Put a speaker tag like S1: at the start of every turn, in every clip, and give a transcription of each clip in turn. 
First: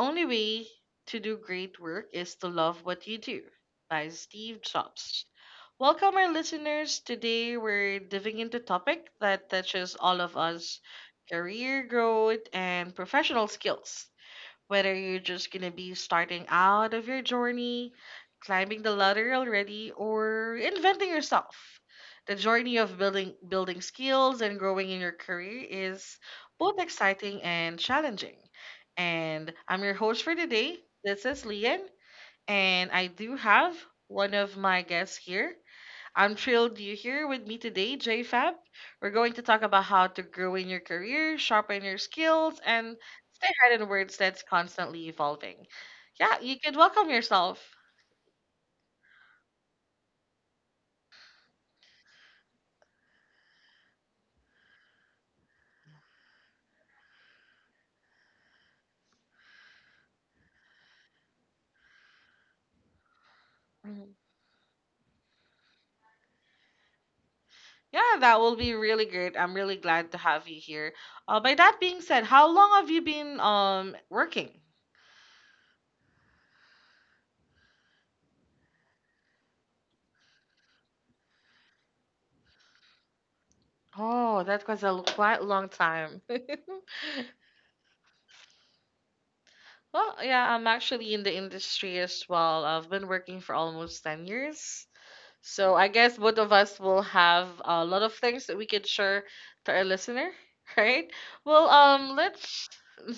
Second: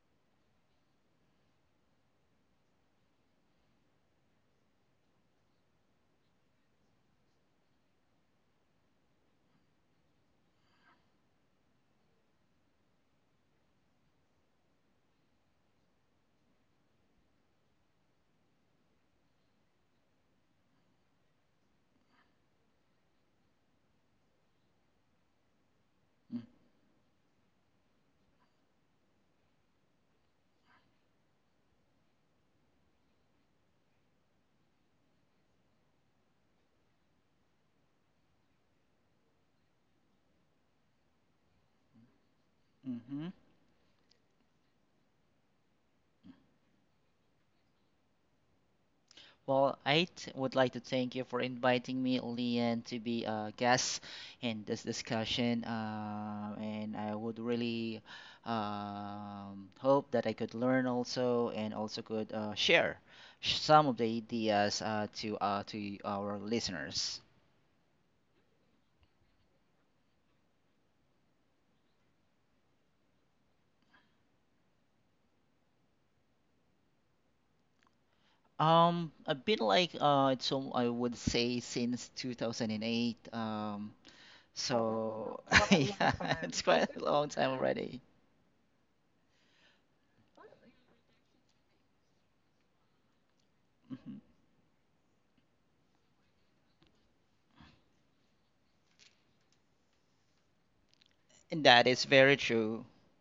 S1: only way to do great work is to love what you do" by Steve Jobs. Welcome, our listeners. Today we're diving into a topic that touches all of us: career growth and professional skills. Whether you're just gonna be starting out of your journey, climbing the ladder already, or inventing yourself. The journey of building skills and growing in your career is both exciting and challenging. And I'm your host for today. This is Lian, and I do have one of my guests here. I'm thrilled you're here with me today, JFab. We're going to talk about how to grow in your career, sharpen your skills, and
S2: Mm-hmm.
S1: stay ahead in words that's constantly evolving. Yeah, you could welcome yourself.
S2: Well, I would like to thank you for inviting me, Lian, to be a guest in this discussion. And I would really hope that I could learn also and also could share some of the
S1: Mhm.
S2: ideas to our listeners.
S1: Yeah, that will be really great. I'm really glad to have you here. By that being said, how long have you been working?
S2: A bit like so I would say since 2008. Um,
S1: Oh, that was a
S2: so
S1: quite long
S2: yeah,
S1: time.
S2: it's quite a long time already.
S1: Well, yeah, I'm actually in the industry as well. I've been working for almost
S2: Mhm.
S1: 10 years. So I guess both of us will have a lot of things that we can share to our listener, right? Well,
S2: That is very
S1: let's.
S2: true.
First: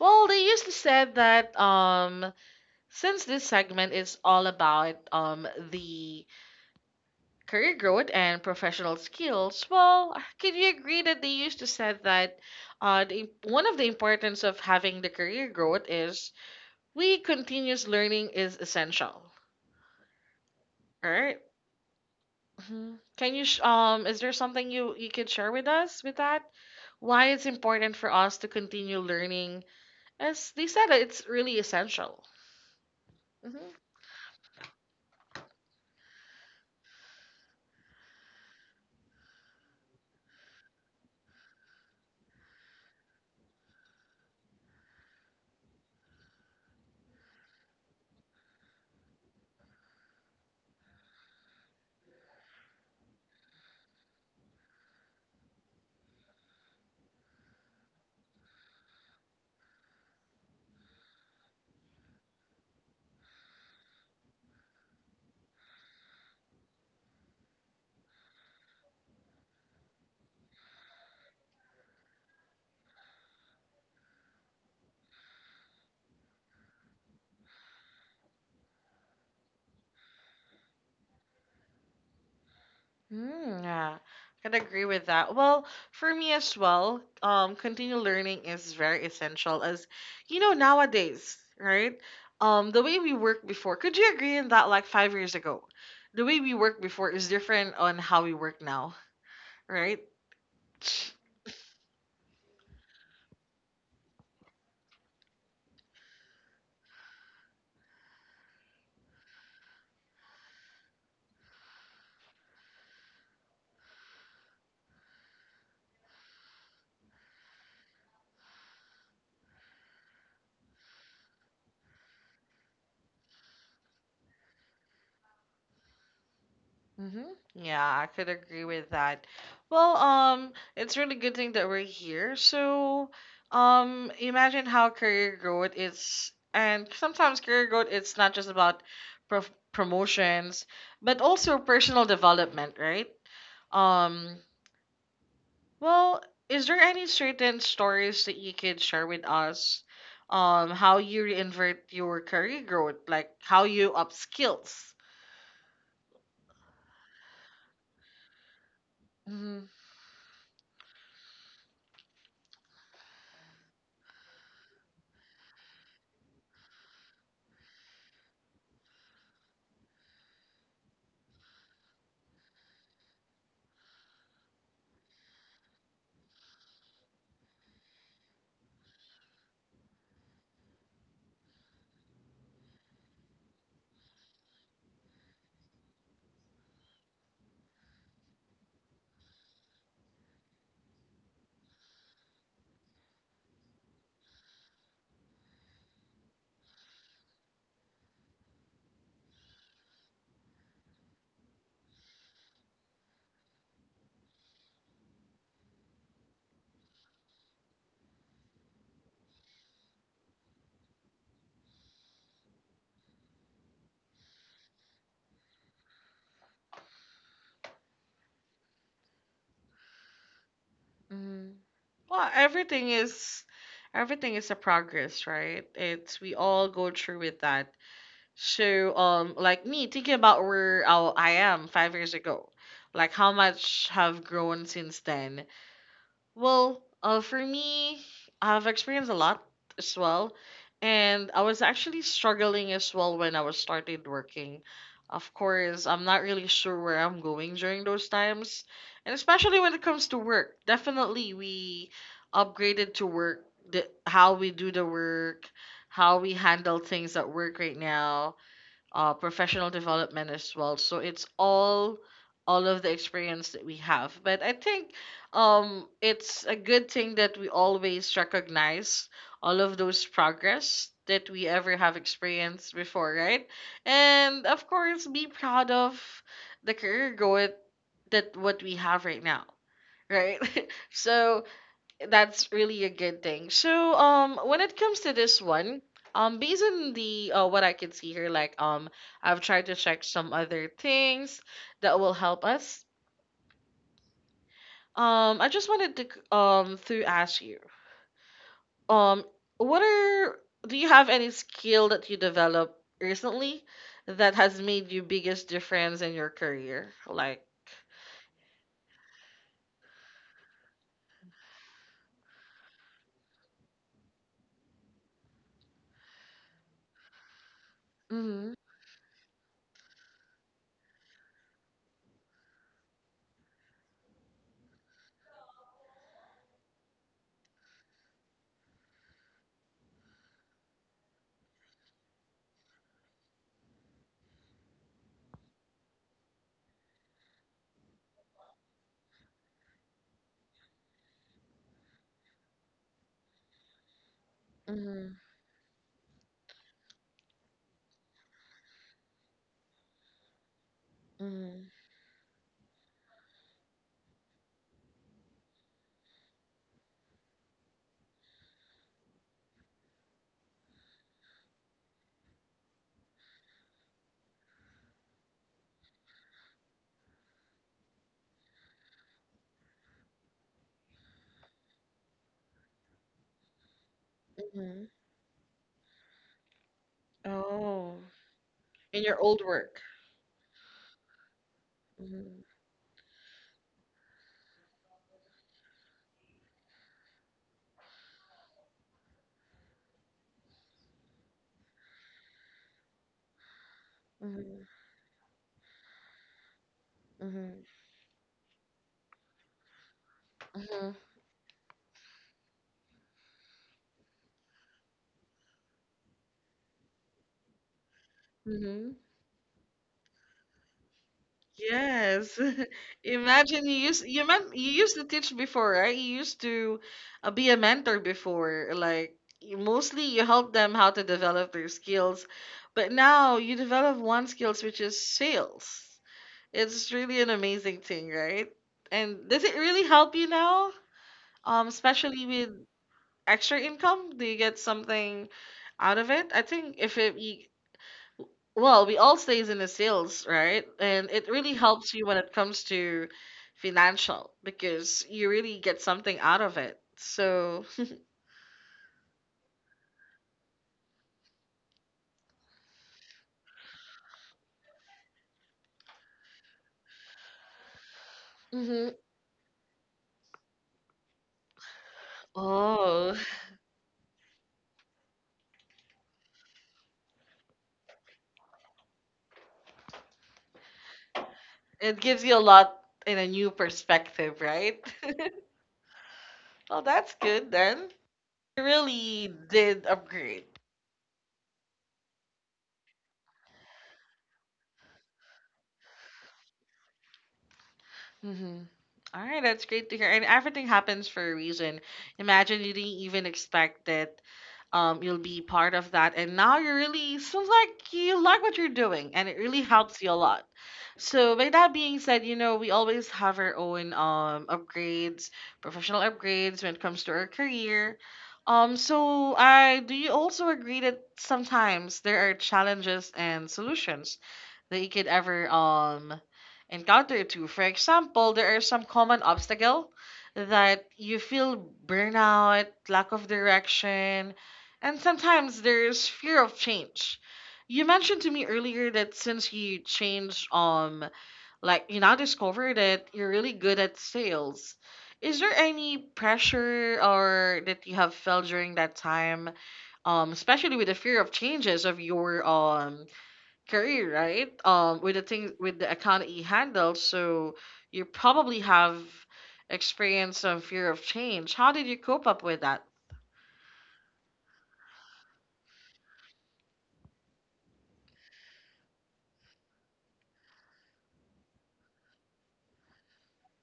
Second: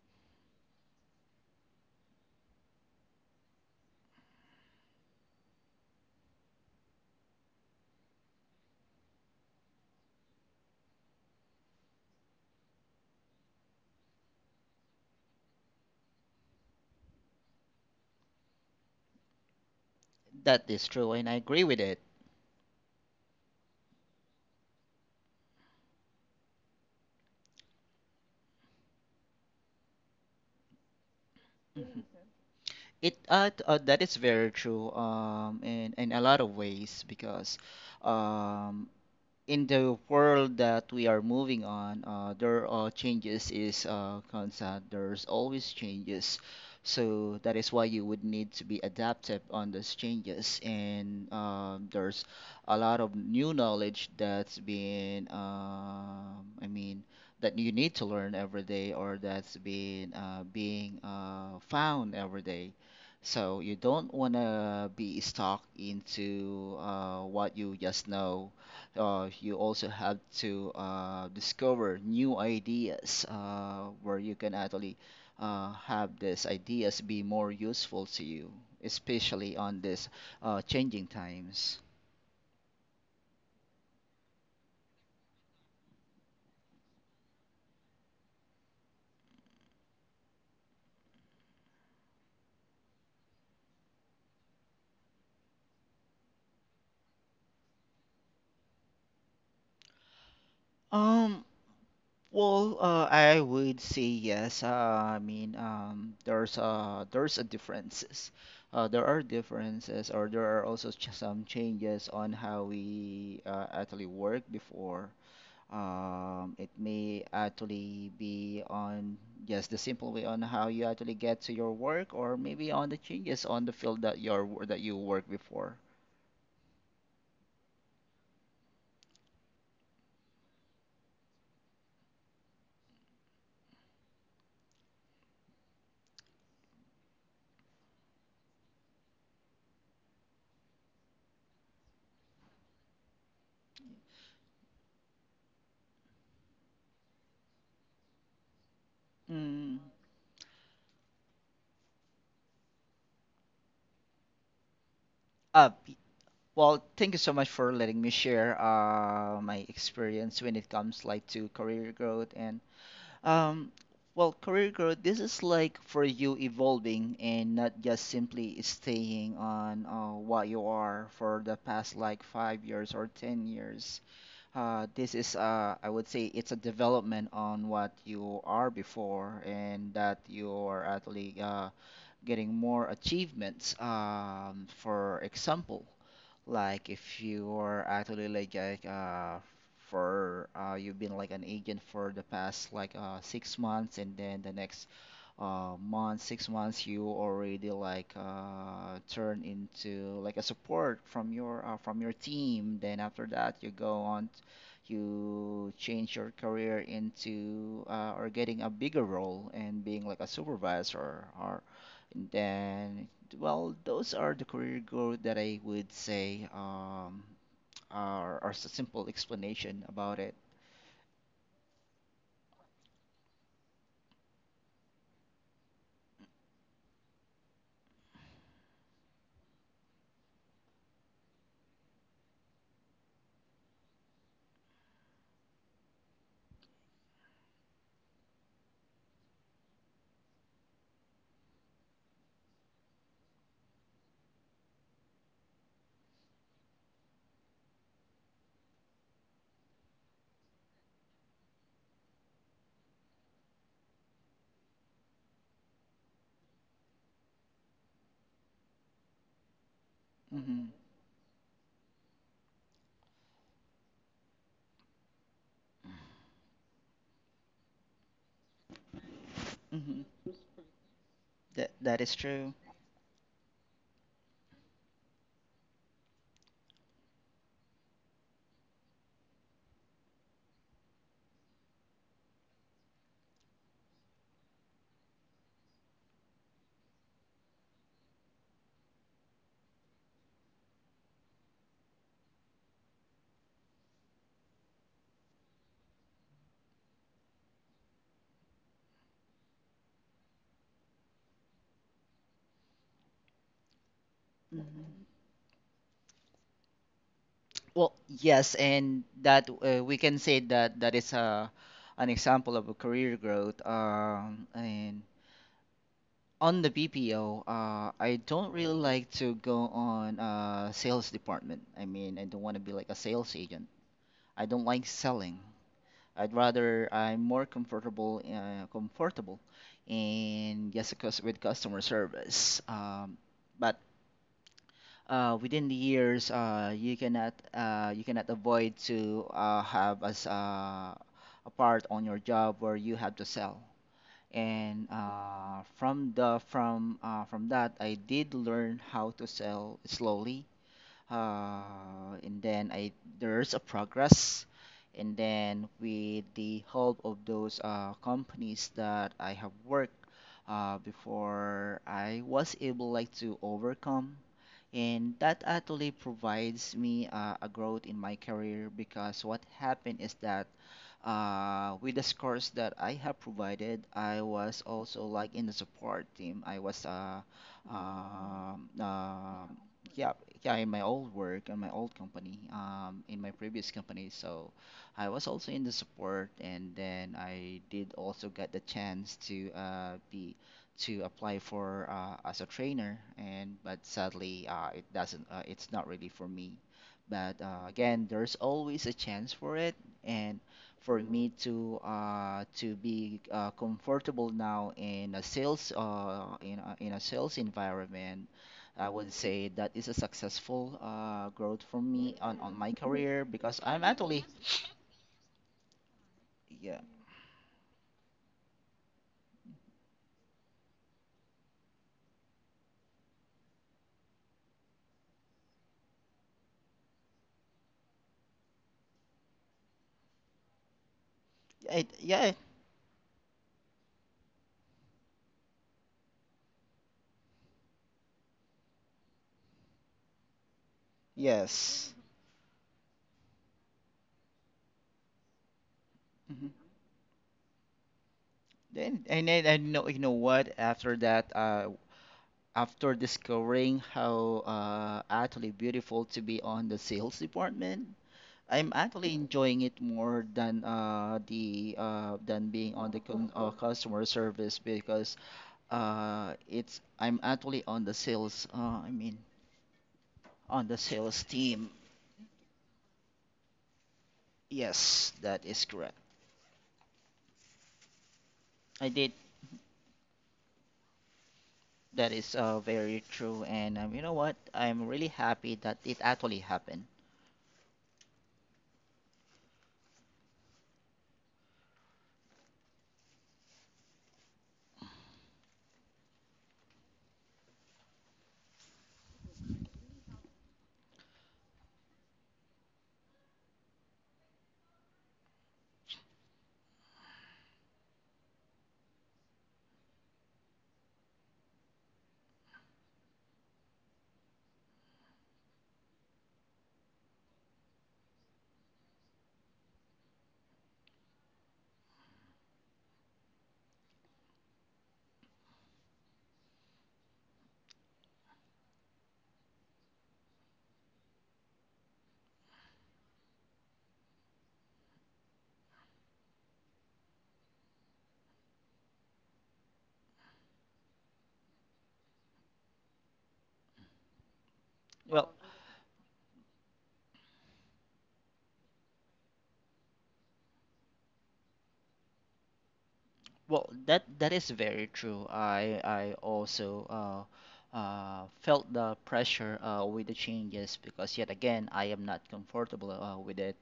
S1: Well, they usually said that since this segment is all about the career growth and professional skills, well, can you agree that they used to said that the, one of the importance of having the career growth is we continuous learning is essential,
S2: That is true, and
S1: right?
S2: I agree with it.
S1: Mhm. Can you is there something you could share with us with that? Why it's important for us to continue learning? As they said, it's really
S2: Mhm.
S1: essential.
S2: It uh, t-
S1: Mm-hmm.
S2: uh, that is very true in a lot of ways because um in the world that we are moving on, there are changes is constant. There's always changes, so that is why you would need to be adaptive on those changes. And there's a lot of new knowledge that's been, I mean, that you need to learn every day, or that's been being found every day. So you don't want to be stuck into what you just know. You also have to discover new ideas where you can actually have these ideas be more useful to you, especially on this changing times.
S1: Mm, yeah, I can agree with that. Well, for me as well, continue learning is very essential. As you know, nowadays, right? The way we work before, could you agree in that? Like 5 years ago, the way we work before is different on how we work now, right?
S2: Um, well, I would say yes. There's a differences. There are differences, or there are also ch some changes on how we actually work before. It may actually be on just the simple way on how you actually get to your work, or maybe on the changes on the field that you work before.
S1: Mm-hmm. Yeah, I could agree with that. Well, it's really good thing that we're here. So, imagine how career growth is, and sometimes career growth it's not just about promotions, but also personal development, right? Um, well, is there any certain stories that you could share with
S2: Mm.
S1: us? How you reinvert your career growth, like how you up skills?
S2: Uh, p- well, thank you so much for letting me share my experience when it comes like to career growth and um, career growth. This is like for you evolving and not just simply staying on what you are for the past like 5 years or 10 years. This, I would say, it's a development on what you are before, and that you're actually getting more achievements. For example, like if you are actually like for you've been like an agent for the past like 6 months, and then the next month 6 months you already turn into like a support from your team. Then after that you you change your career into or getting a bigger role and being like a supervisor or and then well those are the career growth that I would say are s- simple explanation about it.
S1: Mm-hmm. Well, everything is a progress, right? It's we all go through with that. So, like me thinking about where I am 5 years ago, like how much have grown since then, well, for me, I've experienced a lot as well, and I was actually struggling as well when I was started working. Of course, I'm not really sure where I'm going during those times, and especially when it comes to work. Definitely, we upgraded to work, the, how we do the work, how we handle things at work right now professional development as well.
S2: Hmm.
S1: So it's all of the experience that we have. But I think it's a good thing that we always recognize all of those
S2: Hmm.
S1: progress that we
S2: That
S1: ever have
S2: that is true.
S1: experienced before, right? And of course, be proud of the career growth that what we have right now. Right, so that's really a good thing. So, when it comes to this one, based on the what I can see here, like I've tried to check some other things that will help us. I just wanted to to ask you, um, what are do you have any skill that you developed recently that has made you
S2: Hmm.
S1: biggest difference in your career? Like,
S2: Well, yes, and that we can say that that is a an example of a career growth. And on the BPO, I
S1: mm-hmm,
S2: don't really like to go on sales department. I mean, I don't want to be like a sales agent. I don't like selling. I'm more comfortable in yes, with customer service. But within the years, you cannot avoid to have as a part on your job where you have to sell. And
S1: mm-hmm,
S2: from the from that, I did learn how to sell slowly.
S1: mm-hmm,
S2: And then I there's a progress. And then with the help of those companies that I have worked before, I was able like to overcome, and that actually provides me a growth in my career because what happened is that with the scores that I have provided, I was
S1: mm-hmm.
S2: also like in the support team. I was
S1: Oh,
S2: um
S1: in your
S2: uh,
S1: old work.
S2: yeah. Yeah, in my old work and my old company,
S1: Mm-hmm,
S2: in my previous company. So I was also in the support, and then I did also get the chance to be to apply for as a trainer, and but sadly it's not really for me, but
S1: Mhm.
S2: again there's always a chance for it. And
S1: Mhm.
S2: for me to be comfortable now in a sales environment, I
S1: Mhm.
S2: would say that is a successful growth for me
S1: Yes.
S2: on my career because
S1: Imagine you
S2: I'm
S1: used
S2: actually
S1: you meant you used to teach before, right? You used to
S2: yeah
S1: be a mentor before. Like mostly you help them how to develop their skills, but now you develop one skills which is sales. It's really an amazing thing, right? And does it really help you now?
S2: yeah, it,
S1: Especially
S2: yeah
S1: with extra income, do you get something out of it? I think if it, you, well, we all stays in the sales, right? And it really helps
S2: yes.
S1: you when it comes to financial because you really get something out
S2: Mhm.
S1: of it. So,
S2: Then and then I know you know what after that after discovering how actually beautiful to be on the sales department, I'm
S1: hmm
S2: actually enjoying it more than the than being on the
S1: oh,
S2: con customer service, because it's I'm actually on the sales I mean on the sales team.
S1: it gives you a lot in a new perspective, right?
S2: Yes, that is correct.
S1: Well, that's good then. You
S2: I did.
S1: really did upgrade.
S2: That is very true, and you know what? I'm really happy that it actually happened.
S1: Mm-hmm. All right, that's great to hear. And everything happens for a reason. Imagine you didn't even expect it. You'll be part of that and now you really seems like you like what you're doing and it really helps you a lot. So by that being said, you know, we always have our own upgrades, professional upgrades when it comes to our career. So I do you also agree that sometimes there are challenges and solutions that you could ever encounter to. For example, there are some common obstacle that you feel burnout, lack of direction, and sometimes there's fear of change. You mentioned to me earlier that since you changed like you now discover that you're really good at sales. Is there any pressure or that you have felt during that time, especially with the fear of changes of your career, right? With the
S2: Well,
S1: thing with the account that you handle, so you probably have experience of fear of change. How did you cope up with that?
S2: well, that that is very true. I also felt the pressure with the changes because yet again I am not comfortable with it.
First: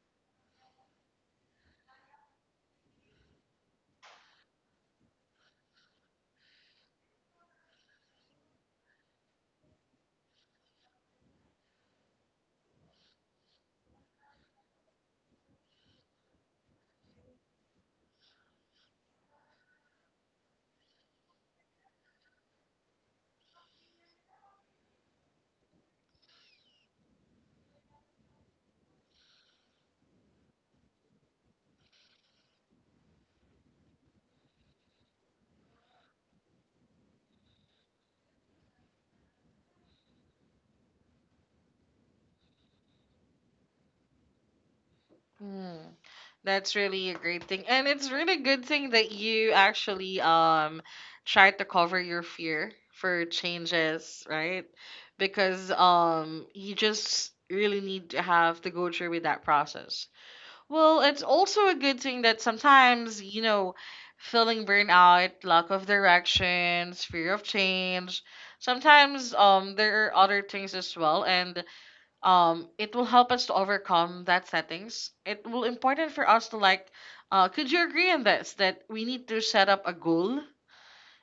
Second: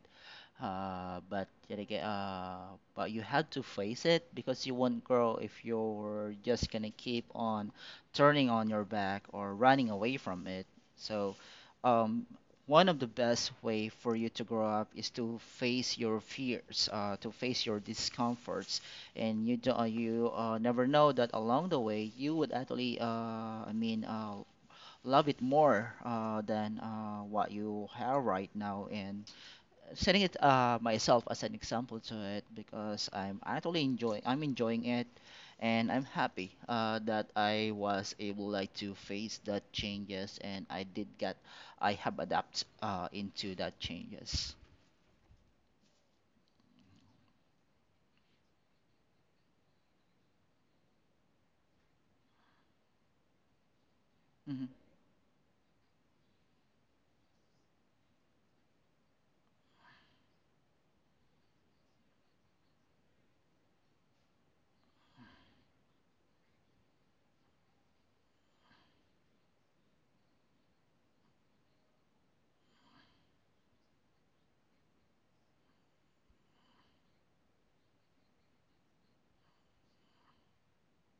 S2: But yet again, but you had to face it because you won't grow if you're just gonna keep on turning on your back or running away from it. So, um, one of the best way for you to grow up is to face your fears, to face your discomforts, and you never know that along the way you would actually, I mean, uh, love it more than what you have right now. And setting it myself as an example to it because I'm actually enjoying I'm enjoying it, and I'm happy that I was able like to face that changes and I did get I have adapt into that changes.
S1: That's really a great thing. And it's really good thing that you actually tried to cover your fear for changes, right?
S2: Hmm.
S1: Because you just really need to have to go through with that process. Well, it's also a good thing that sometimes, you know, feeling burnout, lack of directions, fear of change, sometimes there are other things as well, and it will help us to overcome that settings. It will important for us to like could you agree on this that we need to set up a goal,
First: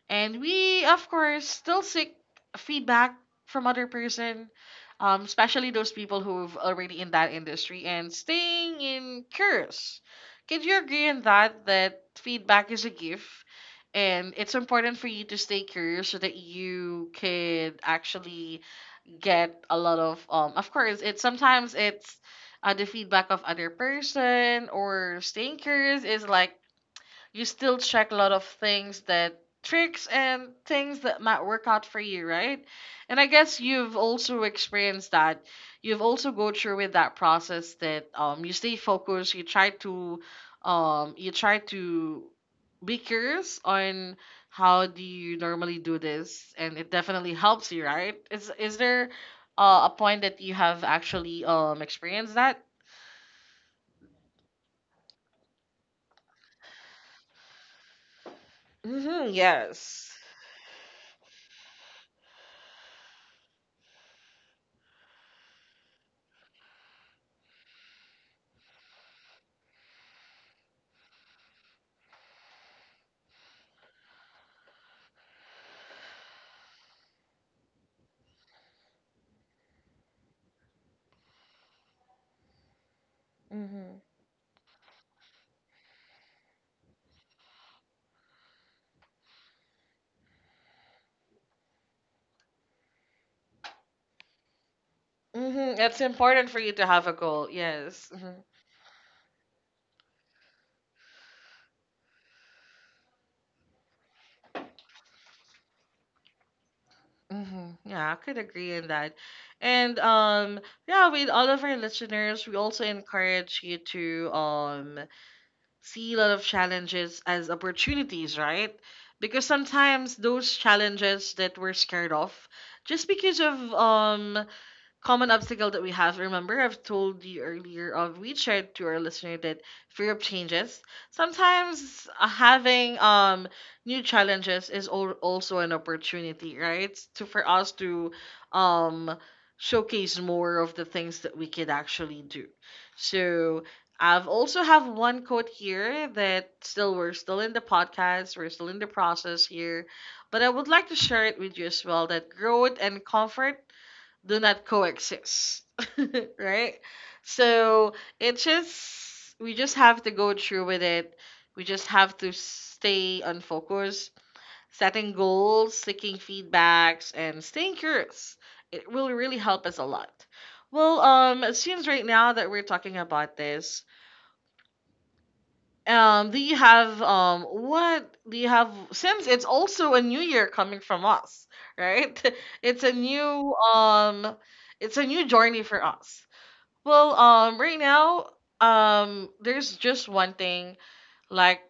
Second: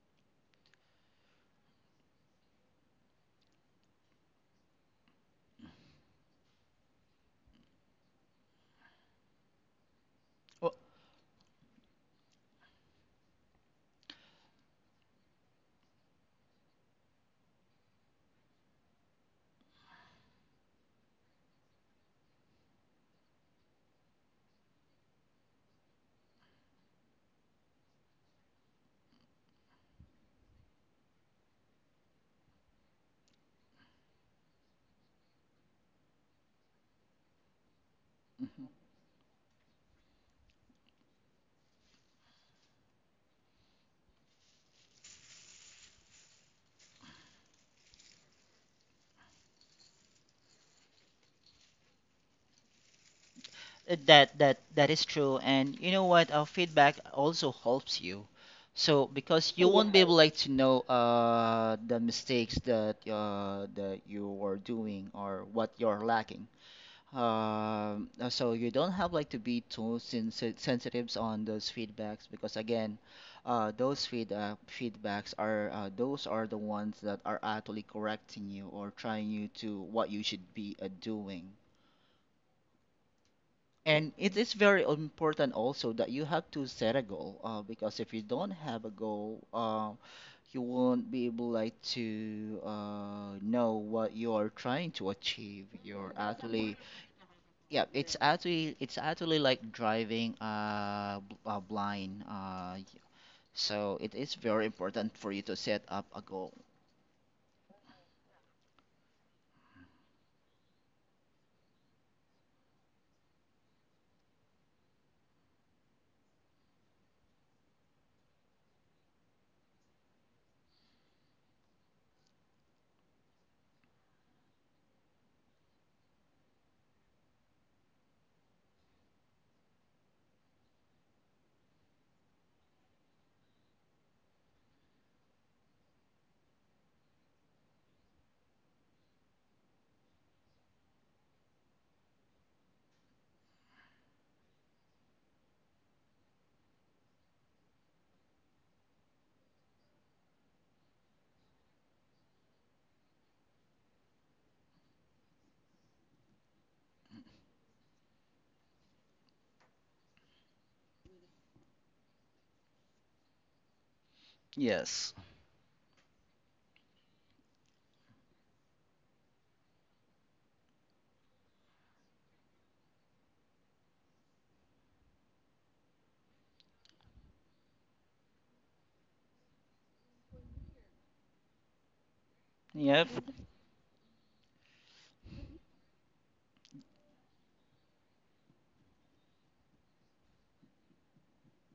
S1: and we of course still seek feedback from other person, especially those people who've already in that industry, and staying in curious. Could
S2: Well,
S1: you agree on that that feedback is a gift and it's important for you to stay curious so that you could actually get a lot of course, it sometimes it's the feedback of other person or stinkers is like you still check a lot of things that tricks and things that might work out for you, right? And I guess you've also experienced that. You've also go through with that process that you stay
S2: hmm,
S1: focused, you try to be curious on how do you normally do this, and it definitely helps you, right? Is there a point that you have actually experienced that?
S2: that that that is true, and you know what, our feedback also helps you so
S1: Mhm,
S2: because you won't be. Yes,
S1: yes.
S2: able like to know the mistakes that that you are doing or what you're lacking. So you don't have like to be too sensitive on those feedbacks because again, those feedbacks are those are the ones that are actually correcting you or trying you to what you should be doing.
S1: Mm-hmm.
S2: And it is very important also that you have to set a goal because if you don't have a goal, you won't be able like to know what you are trying to achieve.
S1: Mm-hmm. It's
S2: You're
S1: important for you
S2: actually,
S1: to have a goal.
S2: yeah,
S1: Yes. Mm-hmm.
S2: it's actually like driving blind. So it is very important for you to set up a goal.
S1: Hmm. Yeah, I could agree in that. And yeah, with all of our listeners, we also encourage you to see a lot of challenges as opportunities, right? Because sometimes those challenges that we're scared of, just because of common obstacle that we have. Remember, I've told you earlier, we shared to our listener that fear of changes. Sometimes having new challenges is also an opportunity, right? To for us to um showcase more of the things that we could actually do. So I've also have one quote here that still we're still in the podcast, we're still in the process here, but I would like to share it with you as well that growth and comfort do not coexist. Right, so it just we just have to go through with it. We just have to stay on focus,
S2: Yes.
S1: setting goals, seeking feedbacks and staying curious. It will really help us a lot. Well, it seems right now that we're talking about this. Do you have what do you have since it's also a new year coming from us, right? It's a
S2: Yep.
S1: new um it's a new journey for us. Well, right now, there's just one thing like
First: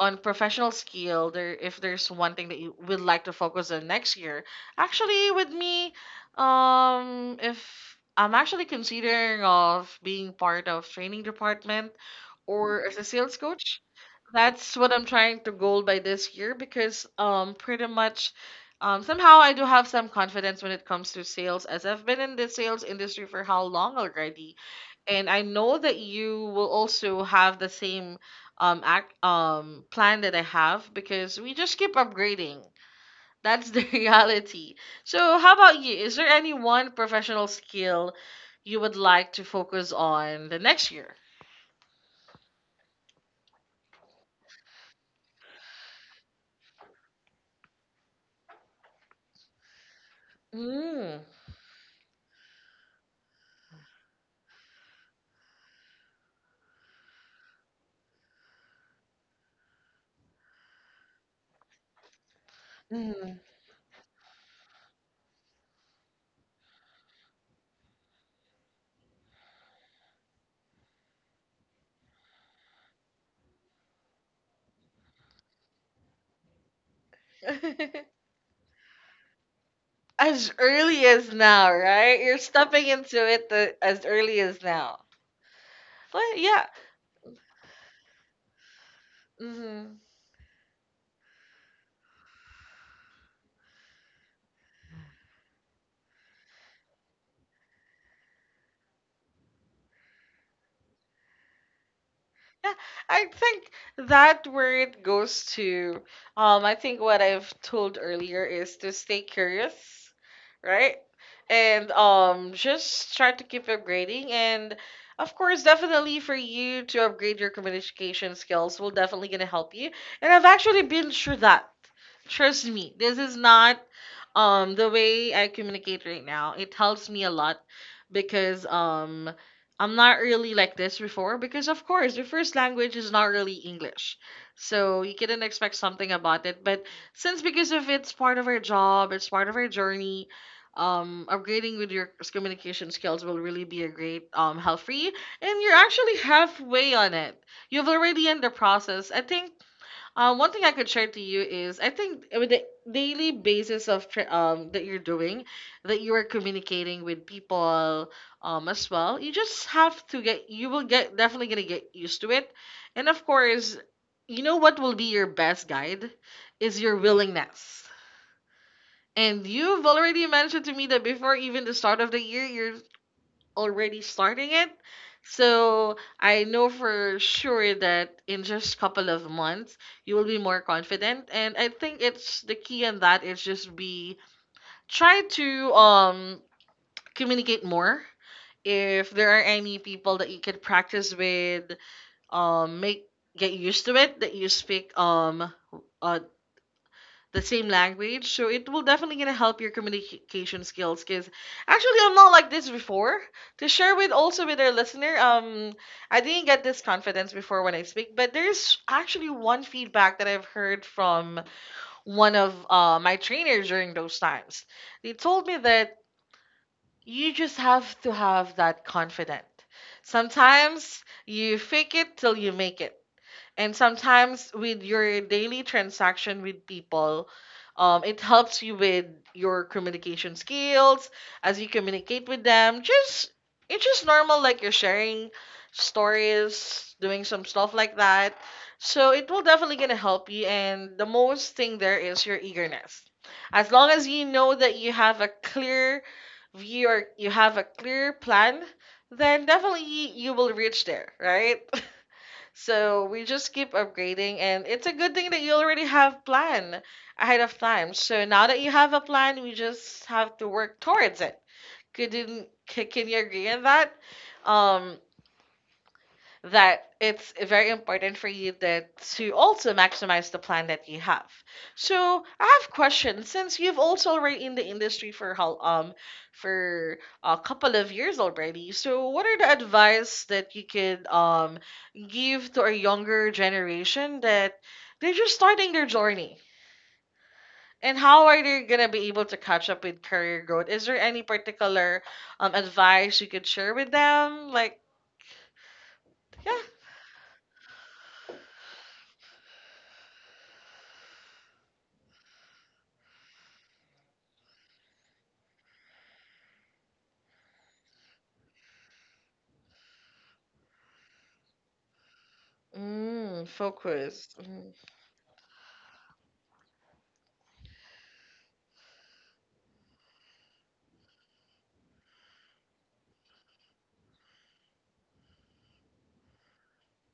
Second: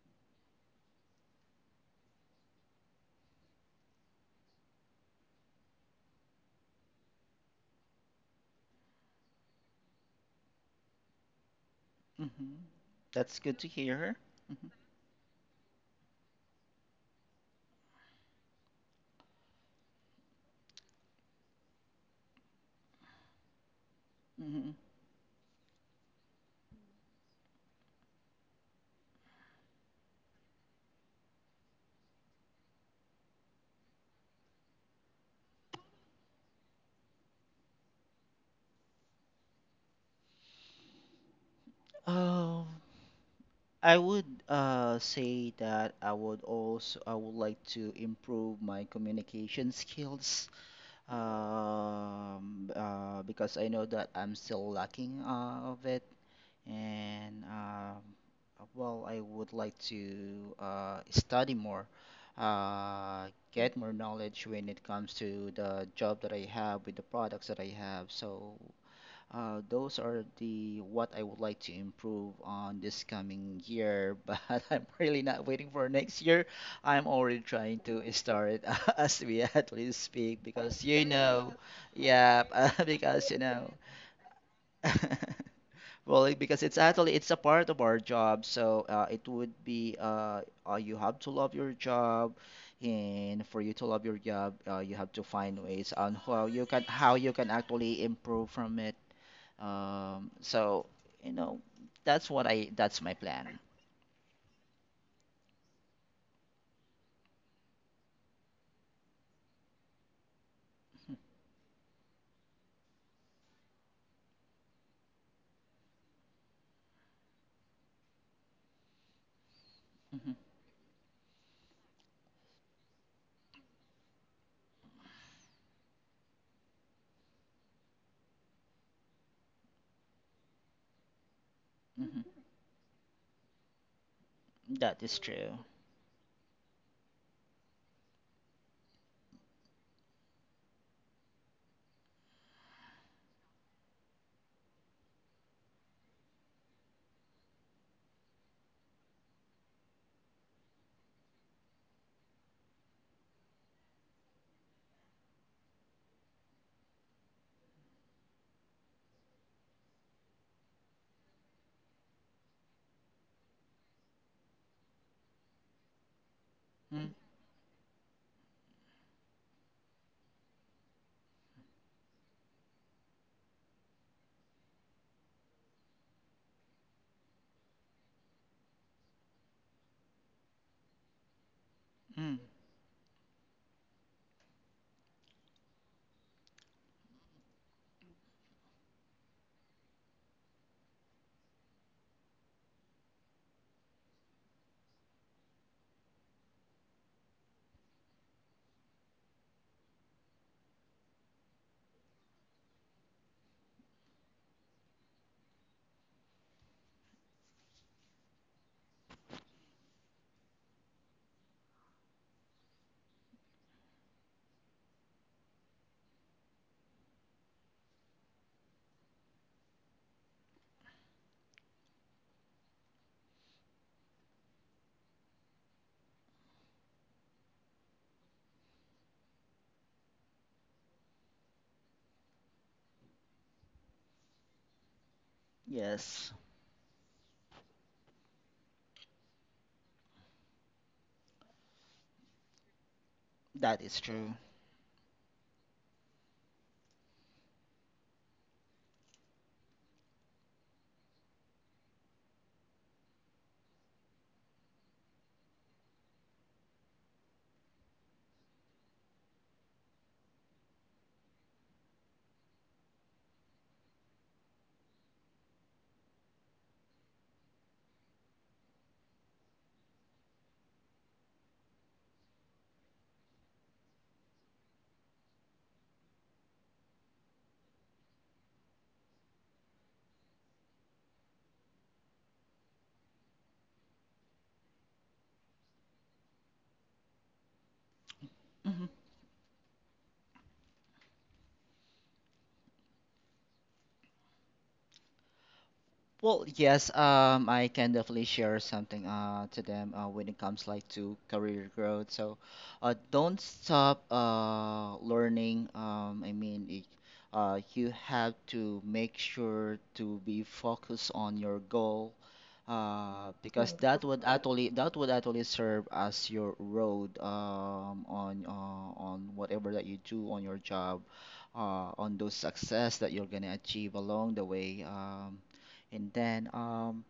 S1: on professional skill there if there's one thing that you would like to focus on next year. Actually with me, if I'm actually considering of being part of training department
S2: Hmm.
S1: or as a sales
S2: That's good to
S1: coach.
S2: hear.
S1: That's what I'm trying to goal by this year because pretty much somehow I do have some confidence when it comes to sales as I've been in the sales industry for how long already,
S2: Hmm.
S1: and I know that you will also have the same act plan that I have because we just keep upgrading. That's the reality. So how about you? Is there any one professional skill you would like to focus on the next year?
S2: Um, I would say that I would also I would like to improve my communication skills.
S1: Mm.
S2: Because I know that I'm still lacking of it. And well, I would like to study more,
S1: Mm.
S2: get more knowledge when it comes to the job that I have with the products that I have. So those are the what I would like to improve on this coming year. But I'm really not waiting for next year. I'm already trying to start it as we at least
S1: As
S2: speak because
S1: early
S2: you
S1: as
S2: know,
S1: now, right? You're
S2: yeah,
S1: stepping into
S2: because you know.
S1: as early as now.
S2: Well,
S1: Well,
S2: it-
S1: yeah.
S2: because it's actually it's a part of our job, so it would
S1: hmm
S2: be you have to love your job, and for you to love your job, you have to find ways on how you can actually improve from it. So you know that's what
S1: Yeah,
S2: I that's my
S1: I
S2: plan.
S1: think that word goes to, I think what I've told earlier is to stay curious, right? And just try to keep upgrading. And of course, definitely for you to upgrade your communication skills will definitely gonna help you. And I've
S2: Mhm,
S1: actually been through that. Trust me, this is not the way I communicate right now, it helps me a lot because I'm not really like this before because of course the
S2: mhm.
S1: first language is not really English. So
S2: That
S1: you
S2: is
S1: couldn't
S2: true.
S1: expect something about it. But since because of it's part of our job, it's part of our journey, upgrading with your communication skills will really be a great help for you. And you're actually halfway on it. You've already in the process. I think one thing I could share to you is I think with the daily basis of that you're doing, that you are communicating with people as well, you just have to get you will get definitely gonna get used to it, and of course, you know what will be your best guide is your
S2: Mm,
S1: willingness. And you've already mentioned to me that before even the start of the year, you're already starting it. So I know for sure that in just couple of months you will be more confident. And I think it's
S2: mm.
S1: the key in that is just be try to communicate more. If there are any people that you can practice with, make get used to it that you speak uh the same language. So it will definitely gonna help your communication skills. Cause actually, I'm not like this before. To share with also with our listener, I didn't get this confidence before when I speak, but there's actually one feedback that I've heard from one of my trainers during those times. They told me that you just have to have that confident. Sometimes you fake it till you make it. And sometimes with your daily transaction with people, it helps you with your communication skills as you communicate with them. Just it's just normal, like you're sharing
S2: Yes,
S1: stories, doing some stuff like that. So it will definitely gonna help you. And the most thing there is your eagerness. As
S2: that
S1: long
S2: is
S1: as you
S2: true.
S1: know that you have a clear view or you have a clear plan, then definitely you will reach there, right? So we just keep upgrading, and it's a good thing that you already have plan ahead of time. So now that you have a plan, we just have to work towards it. Can you agree on that? Um, that it's very important for you that to also maximize the plan that you have. So I have questions since you've also already in the industry for how for a couple of years already. So what are the advice that you could give to a younger generation that they're just starting their journey? And how are they gonna
S2: Mm-hmm.
S1: be able to catch up with career growth? Is there any particular advice you could share with them? Like
S2: Well,
S1: yeah.
S2: yes, I can definitely share something to them when it comes like to career growth. So, don't stop learning. You have to make sure to be focused on your goal
S1: Mm,
S2: because
S1: focus.
S2: that would actually serve as your road on whatever that you do on your job on those success that you're gonna achieve along the way. And then,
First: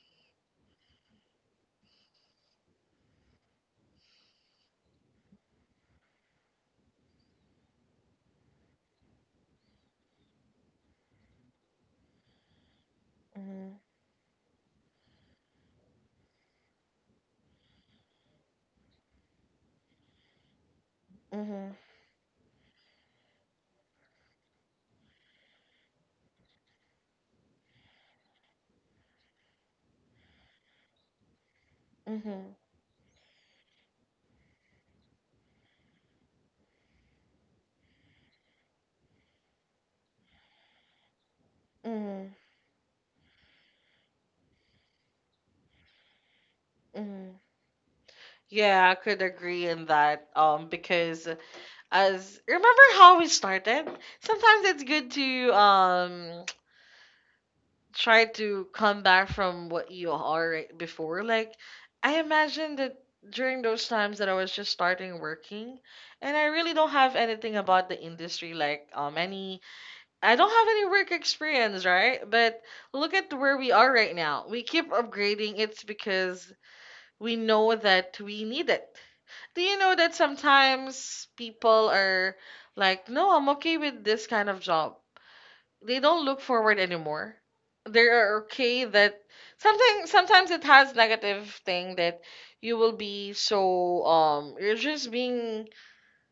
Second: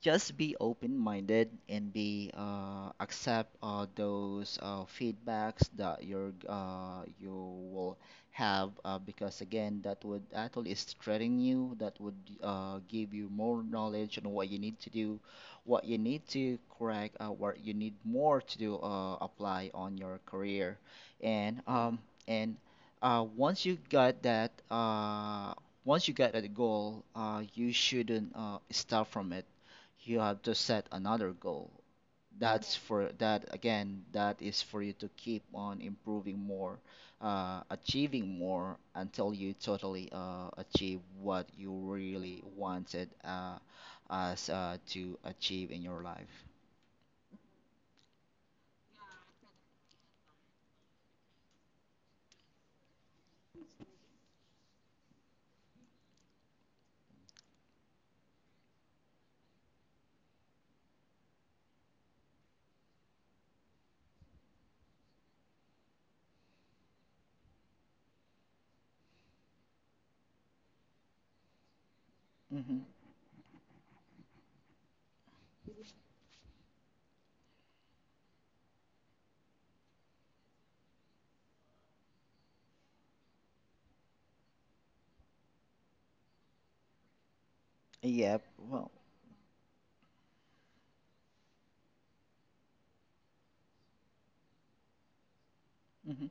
S2: just be open-minded and be accept those feedbacks that you're you will have because again that would actually strengthen you, that would give you more
S1: Mhm.
S2: knowledge on what you need to do, what you need to correct what you need more to do apply on your career. And
S1: Mhm.
S2: and once you got that once you got that goal, you shouldn't stop from it, you have to set another goal.
S1: Mhm.
S2: That's for that again, that is for you to keep on improving more, achieving more until you totally achieve what you
S1: Mhm.
S2: really wanted us to achieve in your life.
S1: Mhm. Yeah, I could agree in that. Because as remember how we started, sometimes it's good to try to come back from what you are right before. Like, I imagine that during those times that I was just starting working, and I really don't have anything about the industry. Like, any I don't have any work experience, right? But
S2: Hmm.
S1: look at where we are right now. We keep upgrading. It's because we know that we need it. Do you know that sometimes people are like, no, I'm okay with this kind of job. They don't look forward anymore. They are
S2: Yep.
S1: okay
S2: Well,
S1: that something sometimes it has negative thing that you will be so you're just being
S2: mhm.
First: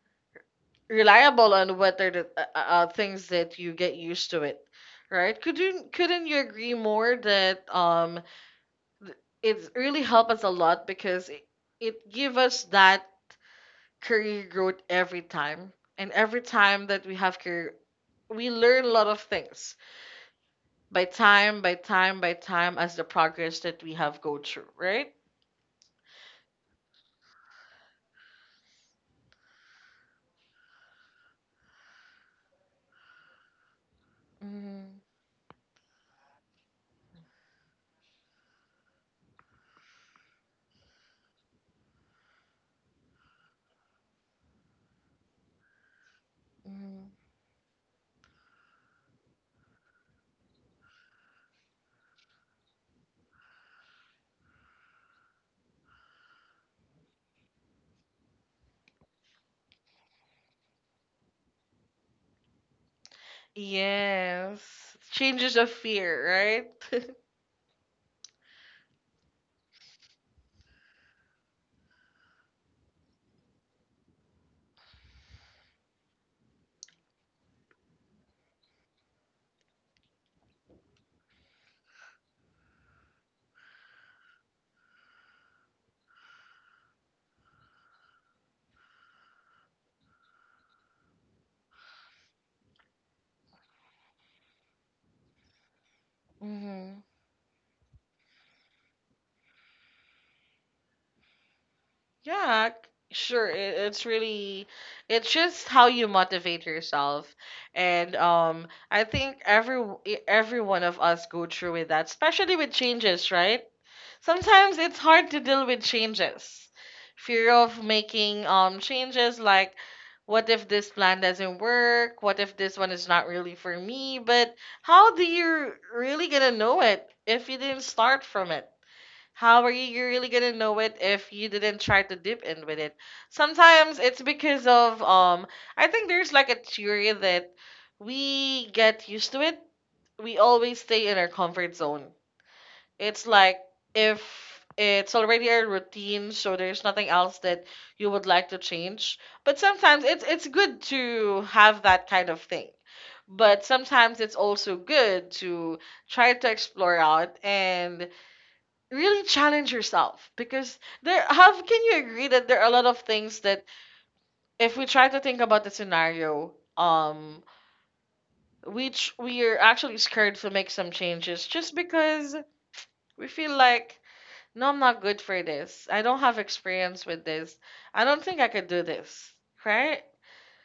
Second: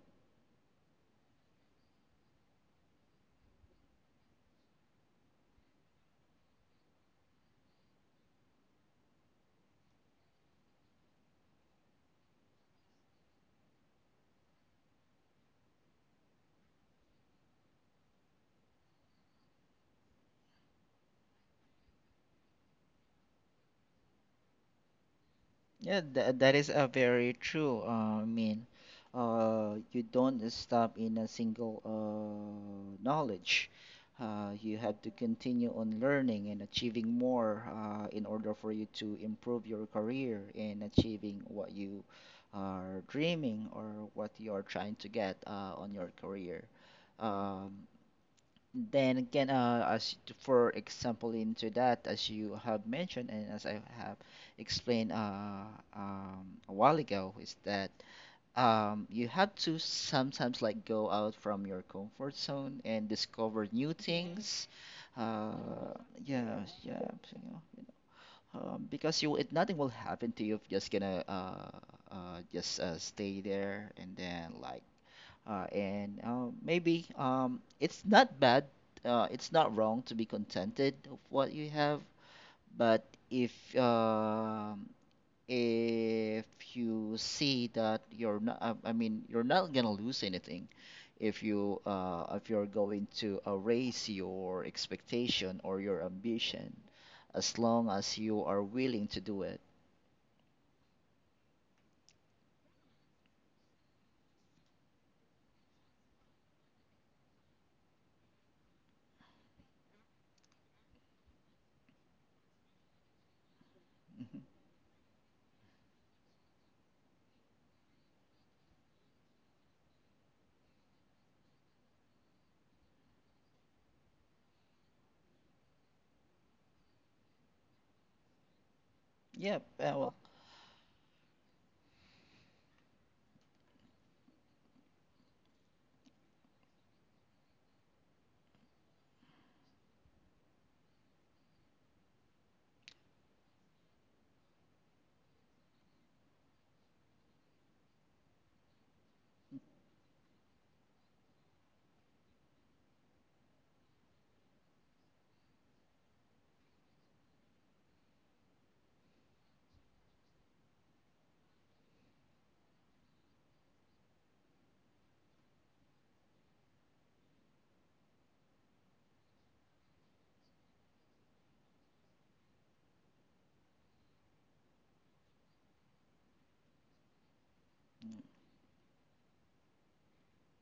S1: reliable on whether are the things that you get used to it, right? Couldn't you agree more that it's really helped us a lot because it give us that career growth every time. And every time that we have career, we learn a lot of things by time, by time, by time as the progress that we have go through, right?
S2: Yeah, that is a very true. I mean, you don't stop in a single knowledge. You
S1: Mhm,
S2: have to continue on learning and achieving more in order for you to improve your career in achieving what you are dreaming or what you are trying to get on your career.
S1: mhm.
S2: Um, then again, as for example, into that, as you have mentioned and as I have explained a while ago, is that you have to sometimes like go out from your comfort zone and discover new. Mm-hmm.
S1: Yes.
S2: Things. Uh,
S1: Changes of
S2: yeah,
S1: fear,
S2: yeah,
S1: right?
S2: so, you know, because you it, nothing will happen to you if you're just gonna just stay there and then like and maybe it's not bad. It's not wrong to be contented of what you have. But if um if you see that you're not, I mean, you're not gonna lose anything if you if you're going to raise your expectation or your ambition,
S1: Mhm.
S2: as long as you are willing to do it.
S1: Yeah, sure. It's really, it's just how you motivate yourself, and I think every one of us go through with that, especially with changes, right? Sometimes it's hard to deal with changes. Fear of making changes like what if this plan doesn't work? What if this one is not really for me? But how do you really gonna know it if you didn't start from it? How
S2: Yep.
S1: are
S2: Uh,
S1: you
S2: well,
S1: really gonna know it if you didn't try to dip in with it? Sometimes it's because of I think there's like a theory that we get used to it. We always stay in our comfort zone, it's like, if it's already a routine, so there's nothing else that you would like to change. But sometimes it's good to have that kind of thing. But sometimes it's also good to try to explore out and really challenge yourself because there how can you agree that there are a lot of things that if we try to think about the scenario, which we are actually scared to make some changes just because we feel like, no, I'm not good for this. I don't have experience with this. I don't think I could do this. Right?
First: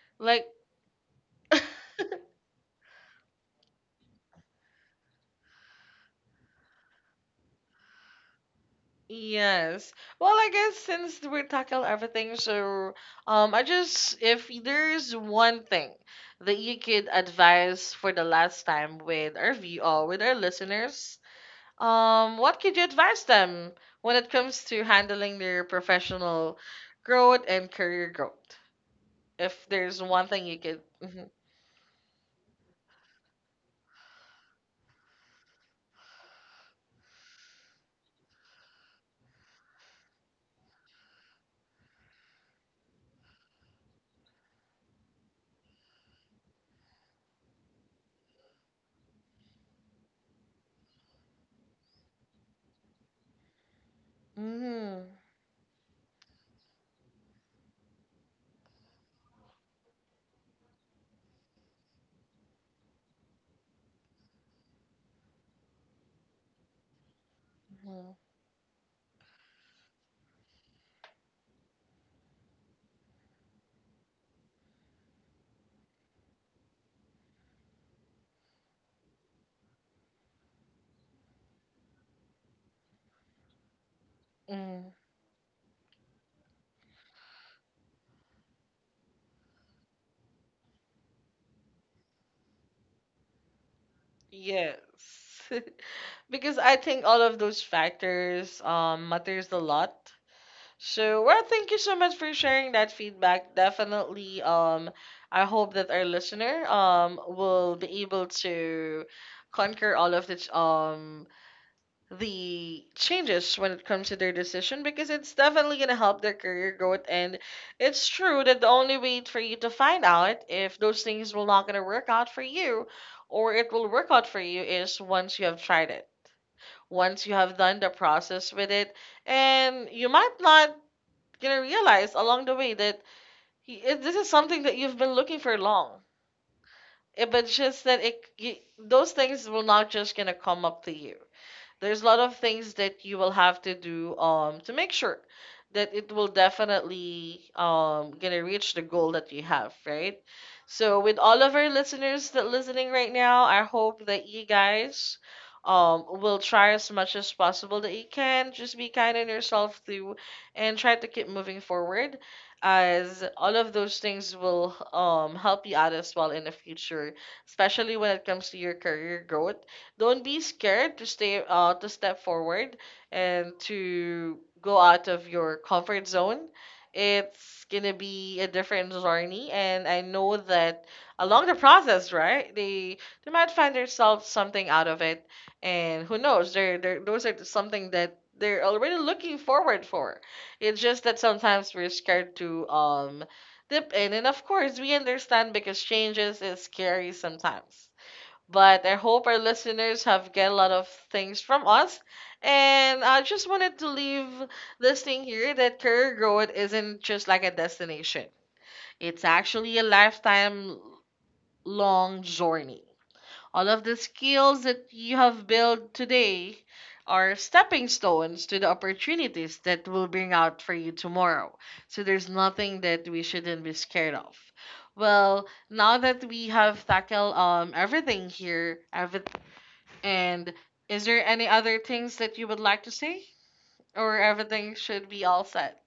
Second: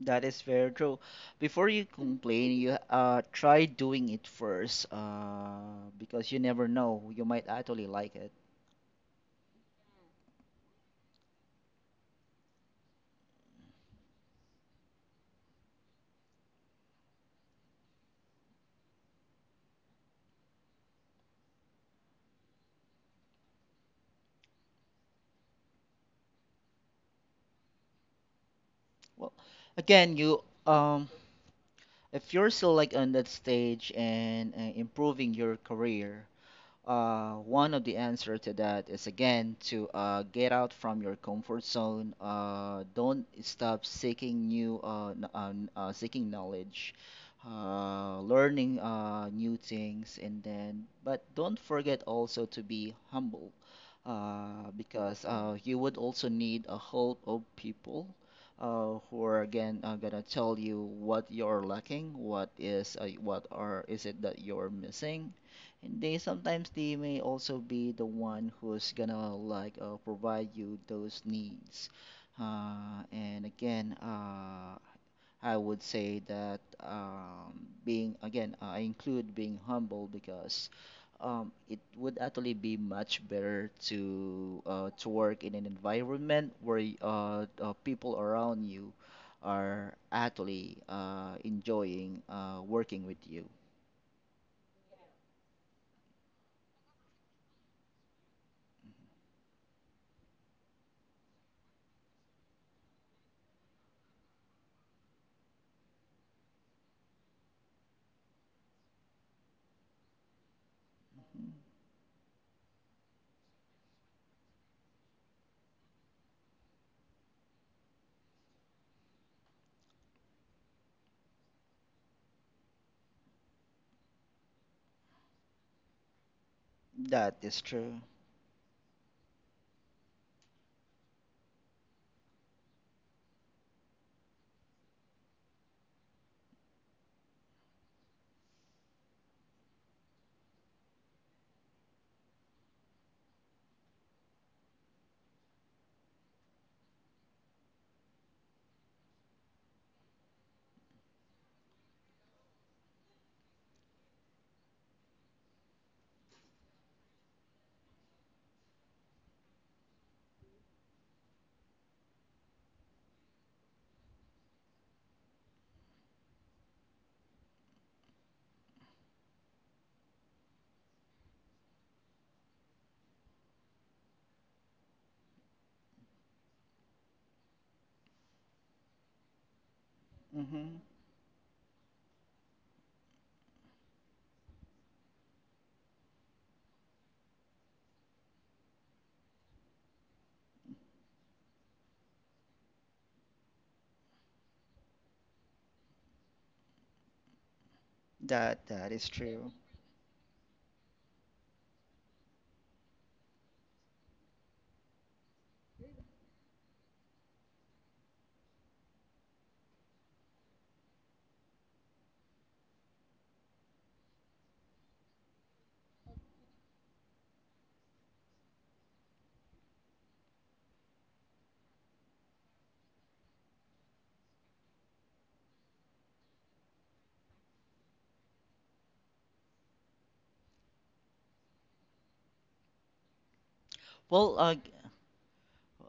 S2: that is
S1: Like
S2: very true. Before you complain, you try doing it first, because you never know, you might actually like it.
S1: yes. Well, I guess since we tackle everything, so I just if there's one thing that you could advise for the last time with our VO, with our listeners, what could you advise them when it comes to handling their professional growth and career growth?
S2: Well,
S1: If there's
S2: again,
S1: one
S2: you
S1: thing you could,
S2: if you're still like on that stage and improving your career, one of the answer to that is again to get out from your comfort zone. Don't stop seeking new seeking knowledge, learning new things, and then but don't forget also to be humble,
S1: mm-hmm,
S2: because you would also need a help of people. Who are again gonna tell you what you're lacking, what is what are is it that you're missing, and they sometimes they may also be the
S1: hmm
S2: one who's gonna like provide you those needs. And again, I would say that being again, I include being humble because it would actually be much better
S1: mm,
S2: to work in an environment where people around you are actually enjoying working with you.
S1: yes. Because I think all of those factors matters a lot. So, well, thank you so much for sharing that feedback. Definitely, I hope that our listener will be able to conquer all of this the changes when it comes to their decision because it's definitely going to help their career growth, and it's true that the only way for you to find out if those things will not going to work out for you or it will work out for you is once you have tried it, once you
S2: That
S1: have
S2: is
S1: done the
S2: true.
S1: process with it, and you might not gonna realize along the way that this is something that you've been looking for long. Eh, but just that it you, those things will not just gonna come up to you, there's a lot of things that you will have to do to make sure that it will definitely gonna reach the goal that you have, right? So with all of our listeners that listening right now, I hope that you guys will try as much as possible that you can. Just be kind on yourself too and try to keep moving forward as all of those things will help you out as well in the future, especially when it comes to your career growth. Don't be scared to stay to step forward and to go out of your comfort zone. It's gonna be a different journey, and I know
S2: Mm-hmm.
S1: that along the process, right, they might find themselves something out of it, and who knows, they're those are something that they're already looking forward for. It's just that sometimes we're scared to dip in, and of course we understand because changes is scary sometimes,
S2: That
S1: but
S2: that
S1: I
S2: is
S1: hope our
S2: true.
S1: listeners have get a lot of things from us. And I just wanted to leave this thing here that career growth isn't just like a destination. It's actually a lifetime long journey. All of the skills that you have built today are stepping stones to the opportunities that will bring out for you tomorrow. So there's nothing that we shouldn't be scared of. Well, now that we have tackled everything here, every. And is there any other things that you would like to say? Or
S2: Well, uh, g-
S1: everything should be all set?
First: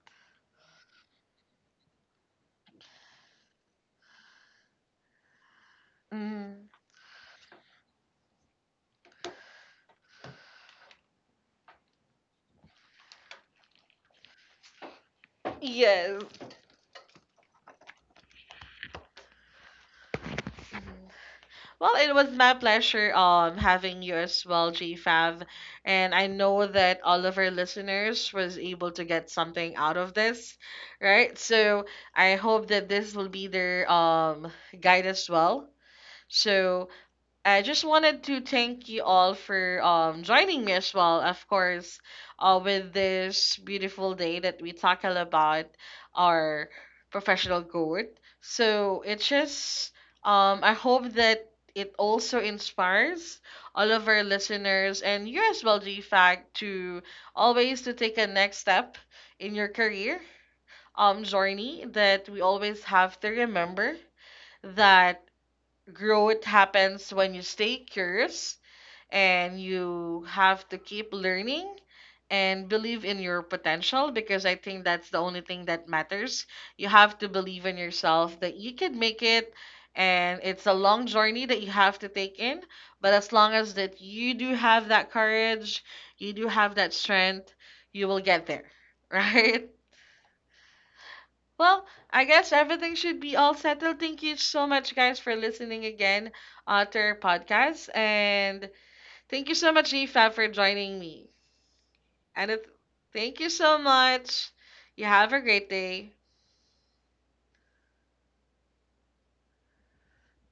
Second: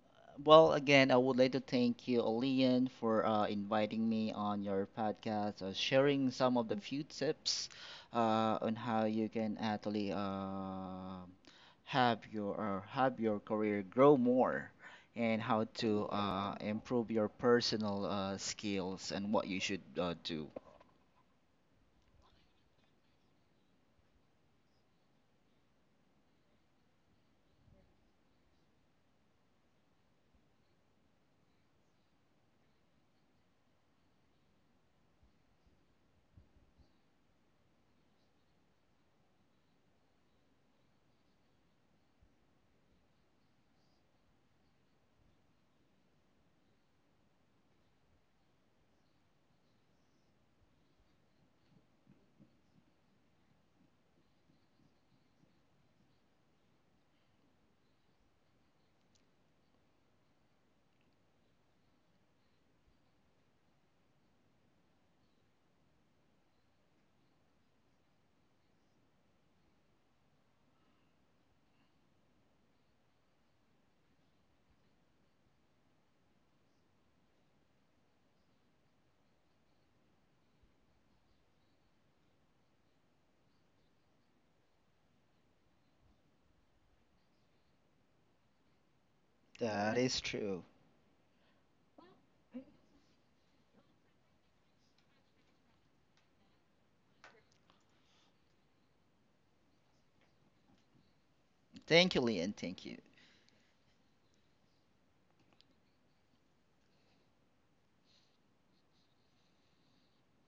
S2: well, again, I would like to thank you, Olean, for inviting me on your podcast, sharing some of
S1: Mm.
S2: the few tips on how you can actually have your career grow more, and how to
S1: Yes.
S2: improve your personal skills and what you should do.
S1: Mhm. Well, it was my pleasure having you as well, GFAV. And I know that all of our listeners was able to get something out of this, right? So I hope that this will be their guide as well. So I just wanted to thank you all for joining me as well, of course, with this beautiful day that we talk all about our professional growth. So it's just I hope that it also inspires all of our listeners and you as well, G fact, to always to take a next step in your career journey that we always have to remember that growth happens when you stay curious and you have to keep learning and believe in your potential because I think that's the only thing that matters. You have to believe in yourself that you can make it, and it's a long journey that you have to take in, but as long as that you do have that courage, you do have that strength, you will get there, right?
S2: That is true.
S1: Well, I guess everything should be all settled. Thank you so much, guys, for listening again to our podcast. And thank you so much, Fab, for joining me.
S2: Thank you,
S1: And
S2: Leon. Thank you.
S1: thank you so much. You have a great day.